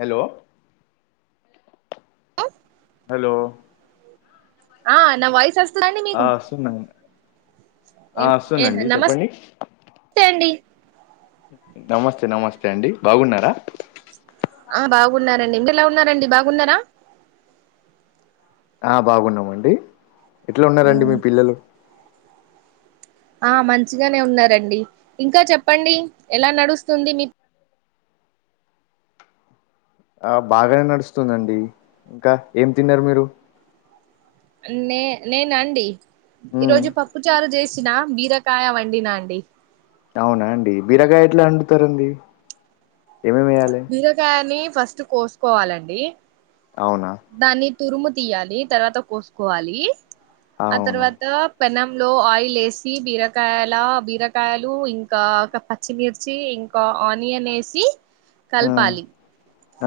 Hello hello ఆ నా voice వస్ ఆ వస్తుందాం ఎం ఎ నమస్తే అండి నమస్తే నమస్తే అండి బాగున్నారా ఆ బాగున్నారండి మీ ఎలా ఉన్నారండి బాగున్నారా ఆ బాగున్నామండి ఎట్లా ఉన్నారండి మీ పిల్లలు ఆ మంచిగానే ఉన్నారండి ఇంకా చెప్పండి ఎలా నడుస్తుంది మీ ఆ బాగానే నడుస్తుందండి ఇంకా ఏం తిన్నారు మీరు నే నేన అండి ఈ ఉమ్ రోజు పప్పుచారు చేసిన బీరకాయ వండినా అండి అవునా అండి బిరకాయ ఎట్లా వండుతారండి ఏమేమి వేయాలి బీరకాయని ఫస్ట్ కోసుకోవాలండి అవునా దాన్ని తురుము తీయాలి తర్వాత కోసుకోవాలి ఆ అవును తర్వాత పెనం లో ఆయిల్ వేసి బీరకాయల బీరకాయలు ఇంకా పచ్చిమిర్చి ఇంకా ఆనియన్ వేసి ఉమ్ కల్పాలి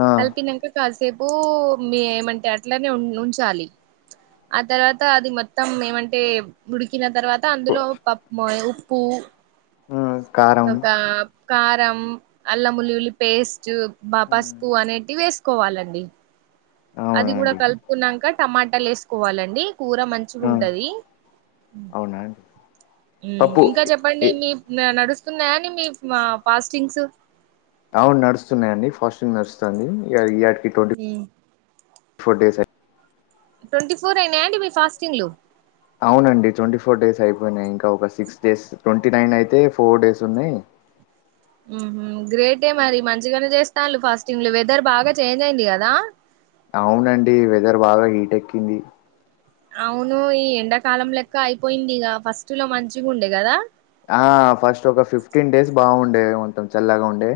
ఆ కలిపినాక కాసేపు మీ ఎమంటే అట్లనే ఉ ఉంచాలి ఆ తర్వాత అది మొత్తం ఏమంటే ఉడికిన తర్వాత కు- అందులో ప ఉప్పు ఆ తరువాత కారం అళ్ళం ఉల్లిల్లి పెస్ట్ జ్ బ ఉమ్, పసుపు అనేటివి వేసుకోవాలండి అది అవునా కూడా అండి కలుపుకునంక టమాటాలు వేసుకోవాలండి కూర మంచిగా ఆ, ఉంటది అవునా అండి పప్పు ఇంకా చెప్పండి ఏ- మీ నడుస్ స్తున్నాయా మీ మ ఫాస్టింగ్స్ అవును నడుస్తున్నాయండి ఫాస్టింగ్ నడుస్తుంది ఇగ ఇయ్యట్ మ్ ఫోర్ డేస్ అయి ట్వంటీ ఫోర్ అయినా అండి మీ ఫాస్టింగ్లు అవునండి ట్వంటీ ఫోర్ డేస్ అయిపోయినాయ్ ఇంకా ఒక సిక్స్ డేస్ ట్వంటీ నైన్ అయితే ఫోర్ డేస్ ఉన్నాయి మ్ హు గ్రేటే మరి మంచిగానే చేస్తాను ఫస్టింగ్ వెదర్ బాగా చేంజ్ అయింది కదా అవునండి వెదర్ బాగా హీట్ ఎక్కింది అవును ఈ ఎండాకాలం లెక్క అయిపోయింది ఇగ ఫస్ట్ లో మంచిగా ఉండే కదా ఆ ఫస్ట్ ఒక ఫిఫ్టీన్ డేస్ బాగుండే కొంచం చల్లగా ఉండే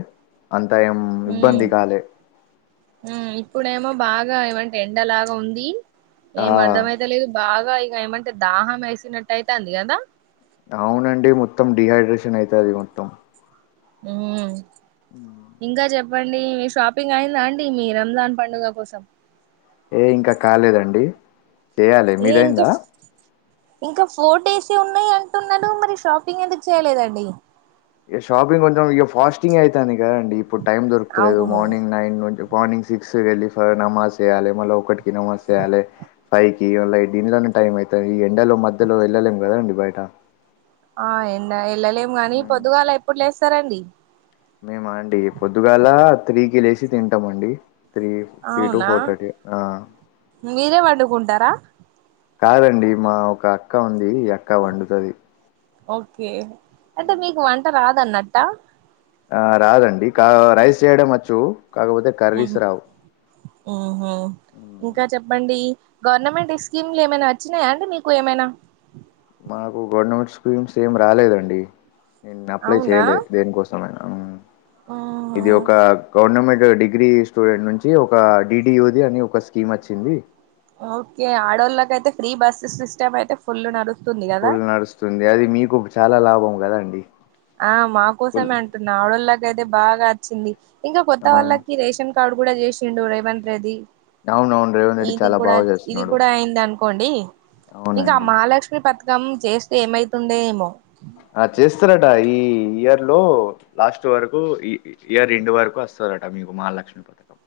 అంత ఏం ఇబ్బంది కాలే హుమ్ ఇప్పుడేమో బాగా ఏమంటే ఎండలాగా ఉంది ఆ! ఏం అర్ధమైత లేదు బాగా ఇగ ఏమంటే దాహం వేసినట్టటు అయితంది కదా అవునండి మొత్తం డిహైడ్రేషన్ అయితది మొత్తం హుమ్ ఇంకా చెప్ ప్పండి మీ షాపింగ్ అయిందా అండి మీ రంజాన్ పండుగ కోసం ఏ ఇంకా కాలేదండి చేయాలి ఏ మీదైంద ఇంకా ఇంకా ఫోర్ డేస్ే ఉన్నాయి అంటున్నారు మరి షాపింగ్ ఎందుకు చేయలేదండి ఇగ షాపింగ్ కొంచెం ఇగ ఫాస్టింగ్ అవుతాంది కదండి ఇప్పుడు టైం దొరుకుతలేదు అవును మార్నింగ్ నైన్ నుంచ్ మార్నింగ్ సిక్స్ వెళ్ళి స నమాజ్ చేయాలి మళ్ళీ ఒకటికి నమాజ్ చేయాలి పైకి అల దీనిలోనే టైం అవుతుంది ఈ ఎండలో మధ్యలో వెళ్ళలేం కదండి బయట ఆ ఎండ వెళ్ళలేము కాని పొద్దుగాలా ఎప్పుడు లేస్తారండి మేమ అండి పొద్దుగాల త్రీ కి లేచి తింటామండి త్రీ త్రీ టు అవునా ఫోర్ థర్టీ ఆ మీరే వండుకుంటారా కాదండి మా ఒక అక్క ఉంది అక్క వండుతది ఓకే అంటతే మీకు వంట రాదన్నట్ట ఆ రాదండి కా రైస్ చేయడం వచ్చు కాకపోతే మ్ కర్రీస్ రావు మ్ హు మ్మ్. ఇంకా చెప్పండి గవర్నమెంట్ స్కీమ్లు ఏమైనా వచ్చినాయా అండి మీకు ఏమైనా నాకు గవర్నమెంట్ స్కీమ్స్ ఏం రాలేదండి నేను అప్లై అవునా చేయలేదు దేనికోసమైనా మ్. ఉహు. ఇది ఒక గవర్నమెంట్ డిగ్రీ స్టూడెంట్ నుంచి ఒక డిడిఓది అని ఒక స్కీమ్ వచ్చింది ఓకే ఆడోళ్ళకైతే ఫ్రీ బస్సు సిస్టమ్ అయితే ఫుల్ న ఫుల్ నడుస్తుంది అది మీకు చాలా లాభం కదాండి ఆ మా కోసమే అంటున్నా ఆవిడళ్ళకైతే బాగా వచ్చింది ఇంకా కొత్త అవును వాళ్ళకి రేషన్ కాడు కూడా చేసిండు రేవంత్ రెడ్డి అవునవును రేవంత్ రెడ్డి ఇది చాలా కూడా బాగా ఇది చేస్తున్నాడు కూడా అయింది అనుకోండి ఇంకా అవునండి మహాలక్ష్మి పథకం చేస్తే ఏమైతుందో ఏమో ఆ చేస్తారట ఈ ఇయర్ లో లాస్ట్ వరకు ఈ ఇయర్ ఎండ్ వరకు వస్తా ట మీకు మహాలక్ష్మి పథకం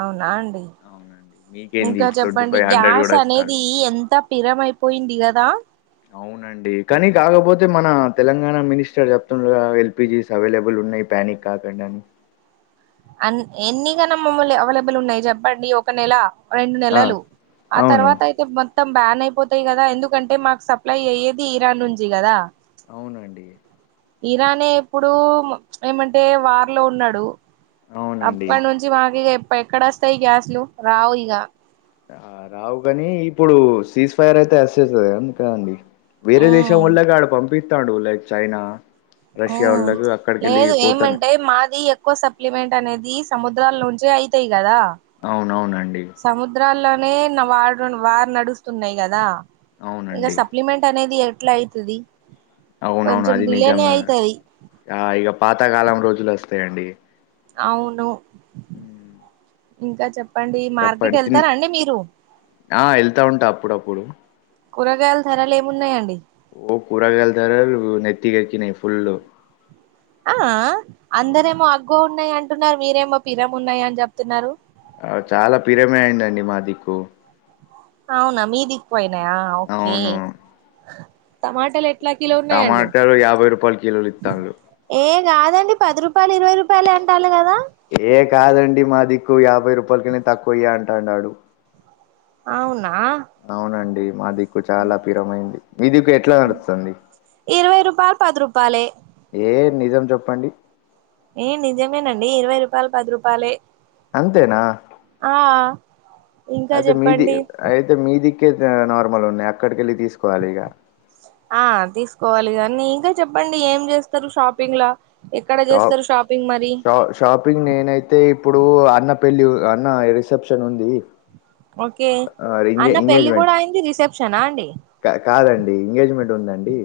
అవునా అం అవునండి మీకేంది ఇంకా ట్వంటీ చెప్పండి ఫైవ్ హండ్రెడ్ గ్యాస్ కూడా ఇస్తాడు అనేది ఎంత పిరమైపోయింది కదా అవునండి కానీ కాకపోతే మన తెలంగాణ మినిస్టర్ చెప్తుండుగా ఎల్పిజీస్ అవైలబుల్ ఉన్నాయి ప్యానిక్ కాకండి అని అ ఎన్ని గానం మమ్మల్ని అవైలబుల్ ఉన్నాయి చెప్పండి ఒక నెల రెండు ఆ! నెలలు ఆ అవును. తర్వాత అయితే మ బ్యాన్ అయిపోతాయి కదా ఎందుకంటే మాకు సప్లై అయ్యేది ఇరాన్ నుంచి కదా అవునండి ఇరానే ఇప్పుడు ఏమంటే వార్ లో ఉన్నాడు అవునండి. అప్పటి నుంచి మాకు ఇగ ఎక్కడ వస్తాయి గ్యాసులు రావు ఇగ రావుగాని ఇప్పుడు సీజ్ ఫైర్ అయితే అసేస్తది అందుకే అండి వేరే దేశం ఉమ్ వల్లగాడు పంపిస్తాడు లైక్ చైనా ఓ రష్యా వోళ్ళకి అక్కడికెళ్ళి లేదు పోతాను. ఏమంటే మాది ఎక్కువ స ప్లిమెంట్ అనేది సముద్రాల నుంచే అయితాయి కదా అవునవునండి సముద్రాల్లోనే వారు వారు నడుస్తున్నాయి కదా ఇగ అవునండి. సప్లిమెంట్ అనేది ఎట్లా అయితది అవునవును కొంచెం అది నిజం డిలేనే అయితది ఆ ఇగా పాతకాలం రోజులు వస్తాయండి అవును మ్ ఇంకా చెప్పండి మార్కెట్ వెళ్తారా అండి మీరు ఆ! ఎళ్తా ఉంటా అప్పుడప్పుడు. కూరగాయల ధరలు ఏమున్నాయండి ఓ కూరగాలుతర నెత్తికేక్కినయ్ ఫుల్ ఆ అందరేమో అగ్గవ ఉన్నాయి అంటున్నారు మీరేమో పిరం ఉన్నాయ అని చెప్తున్నారు చాలా పిరమే అయిందండి మా దిక్కు అవునా మీదిక్కుపోయినాయా ఓకే అవును టమాటలు ఎట్లా కిలో ఉన్నాయండి టమాటాలు యాభై రూపాయల కిలోలు ఇత్తాండ్లు ఏ కాదండి పది రూపాయలు ఇరవై రూపాయలు అంటాల్లు కదా ఏ కాదండి మా దిక్కు యాభై రూపాయలకన్న తక్కువయ్యా అంటు అన్నాడు అవును అవునండి మా దిక్కు చాలా పిరమైంది మీ దిక్కు ఎట్లా నడుస్తంది రూపాయల్ పది రూపాాలే ఏ నిజం చెప్పండి ఏ నిజమేనండి ఇరవై రూపాయలు పది రూపాయలే అంతేనా ఆ ఇంకా అయితే మీది చెప్పండి అయితే మీదిక్కే నార్మల్ ఉన్నాయి అక్కడికి వెెళ్ళి తీసుకోవాలి ఇక ఆ తీసుకోవాలి కానీ ఇంకా చెప్పండి ఏం చేస్తారు షాపింగ్ల షాప్ ష షాపింగ్ నేనైతే ఇప్పుడు అన్న పెళ్ళి అన్న రిసెప్షన్ ఉంది ఓకే ఆ ఎంగే అన్న పెళ్ళి ఎంగేజ్మెంట్ కూడా అయింది రిసెప్షనా అండి కాదండి ఎంగేజ్మెంట్ ఉందండి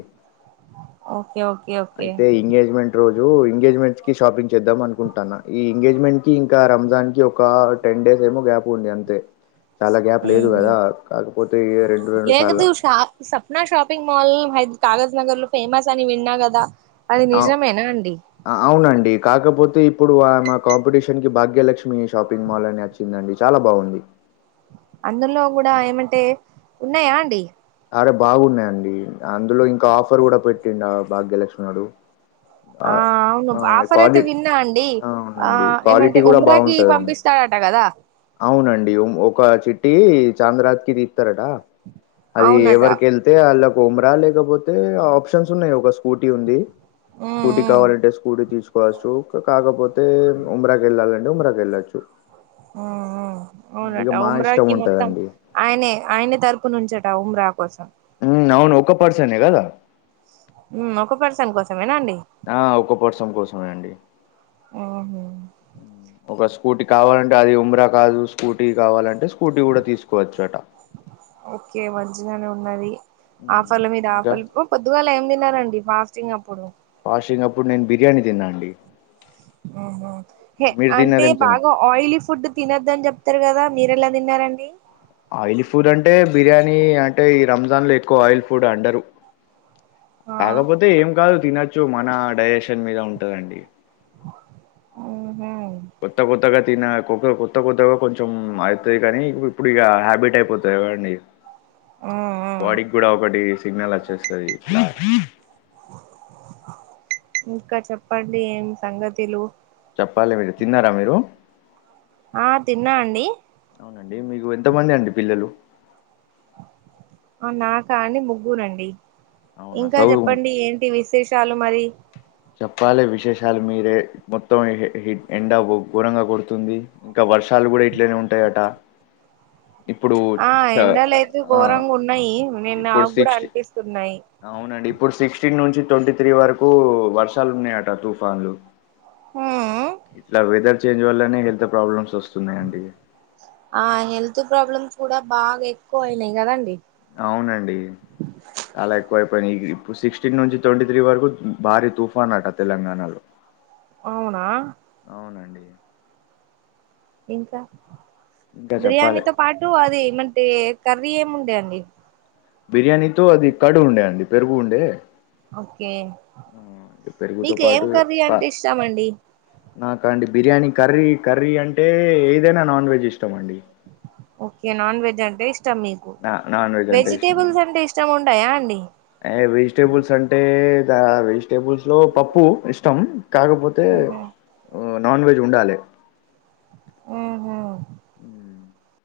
ఓకే ఓకే ఓకే అయితే ఎంగేజ్మెంట్ రోజు ఎంగేజ్మెంట్ కి షాపింగ్ చేద్దాం అకుంటా ఈ ఎంగేజ్మెంట్ కి ఇంకా రంజాన్ కి ఒక టెన్ డేస్ ఏమో గ్యాప ఉంది అంతే చాలా గ్యాప్ లేదు కదా కాకపోతే రెండు రెండు లేక సార్లు చూశిన సప్నా షాపింగ్ మోల్ హైద కాగజ్ నగర్ లో ఫేమస్ అని విన్నా కదా అది ఆ నిజమేనా అండి అవునండి కాకపోతే ఇప్పుడు ఆ మా అపోజిట్కి భాగ్యలక్ష్మి షాపింగ్ మాల్ అని వచ్చిందండి చాలా బాగుంది అందులో కూడా ఏమంటే ఉన్నాయా అండి సరే బాగున్నాయంండి అందులో ఇంకా ఆఫర్ కూడా పెట్టిందాభాగ్యలక్ష్మి గారు ఆ అవును ఆఫర్ అయితే విన్నా అండి ఆ అవునండి క్వాలిటీ ఏమంటే కూడా ఉమ్రాకి బాగుంటదండి పంపిస్తాడు ట్టా కదా అవునండి ఒక చిట్ చాంద్రాతి క తీస్తారట అది అవునట ఎవరికెళ్తే అళ్ళ ఉమరా లే కపోతే ఆప్షన్స్ ఉన్నాయి ఒక స్కూటీ ఉంది ఉమ్ స్కూటీ ఉమ్ కావాలంటే స్కూటీ తీసుకు కోవచ్చు కాకపోతే ఉమరాకి వెళ్ళాలండి ఉమరాకి వెళ్ళచ్చు ఉ అవునట ఇష్టం ఉమ్రాకి మొత్తం ఉంటదండి. ఆయనే ఆయనే తరపు నుంచట ఉమ్రా కోసం నవును ఒక ఒక పర్సన్ ఎ కదా ఉ ఒక పర్సన్ కోసం ఆ ఒక వర్సం కోసమే అండి ఉహు. ఒక స్కూటీ కావాలంటే అది ఉమ్రా కాదు స్కూటీ కావాలంటే స్కూటీ కూడా తీసుకోవచ్చు అట ఓకే మంచిగానే ఉన్నది హ్మ్. ఆపల మీద ఇంకా ఆపలి పొద్దుగాల ఏమి దిన్ రండి ఫాస్టింగ్ అప్పుడు పాషంగ్ అప్పుడు నేను బిర్యానీ తిన్నా అండి హ మీరు అంటే తిన్నరేం తిన బాగా ఆయిలీ ఫుడ్ తినొద్దని చెప్ తస్తారు కదా మీరు ఎలా తిన్నారండి ఆయిలీ ఫుడ్ అంటే బిర్యానీ అంటే ఈ రంజాన్ లో ఎక్కువ ఆయిల్ ఫుడ్ అండరు ఆ కాకపోతే ఏం కాదు తినచ్చు మన డైజెషన్ మీద ఉంటదండి ఊహూ కొత్త కొత్తగా తిన కొ కొత్త కొత్తగా కొంచెం అయితది కానీ ఇప్పుడు ఇగ హ్యాబిట్ అయిపోతాదిగదండి ఆ ఆ బాడీకి కూడా ఒకటి సిగ్నల్ వచ్చేస్తుంది ఇంకా చెప్పండి ఏం సంగతిలు చెప్పాలి మీరు తిన్నారా మీరు ఆ తిన్నా అండి అవునండి మీకు ఎంతమంది అండి పిల్లలు నాకా అండి ముగ్గురండి అవునా ఇంకా చదువు చెప్పండి ఏంటి విశేషాలు మరి చెప్పాలే విశేషాలు మీరే మొత్తం ఎండ ఘోరంగా కొడుతుంది ఇంకా వర్షాలు కూడా ఇట్లనే ఉంటాయట ఇప్పుడు ఆ త- ఎండలు అయితే ఆ ఘోరంగా ఉన్నాయి నేను నాకు కూడా అనిపిస్తున్నాయి అండి ఇప్పుడు సిక్స్టీన్ నుంచి ట్వంటీ త్రీ వరకు వర్షాలు ఉన్నాయట తుఫాన్లు హ్మ్ ఇట్లా వెదర్ చేంజ్ వల్లనే హెల్త్ ప్రాబ్లమ్స్ వస్తు ఆ హెల్త్ ప్రాబ్లమ్స్ కూడా బాగా ఎక్కువ అయినాయి కదండి అవునండి చాలా ఎక్కువ అయిపోయినాయ్ ఇప్పుడు సిక్స్టీన్ నుంచి ట్వంటీ త్రీ వరకు భారీ తుఫాన్ అట తెలంగాణలో అవునా అవునండి ఇంకా ఇంకా చెప్పాలి బిర్యానీతో పాటు అది ఏమంటే కర్రీ ఏముండే అండి బిర్యానీతో అది కార్డ్ ఉండే అండి పెరుగు ఉండే ఓకే పెరుగుతో మీకు ఏం పాటు కర్రీ అంటే ఇష్టం అండి నా కండి బిర్యానీ కర్రీ కర్రీ అంటే ఏదైనా నాన్ వెజ్ ఇష్టమండి ఓకే నాన్ వెజ్ అంటే ఇష్టం మీకు నా నాన్ వెజ్ వెజిటేబుల్స్ అంటే ఇష్టం ఉండయా అండి అ వెజిటేబుల్స్ అంటే దా వెజిటేబుల్స్ లో పప్పు ఇష్టం కాకపోతే ఉహు నాన్ వెజ్ ఉండాలి ఉహు ఉ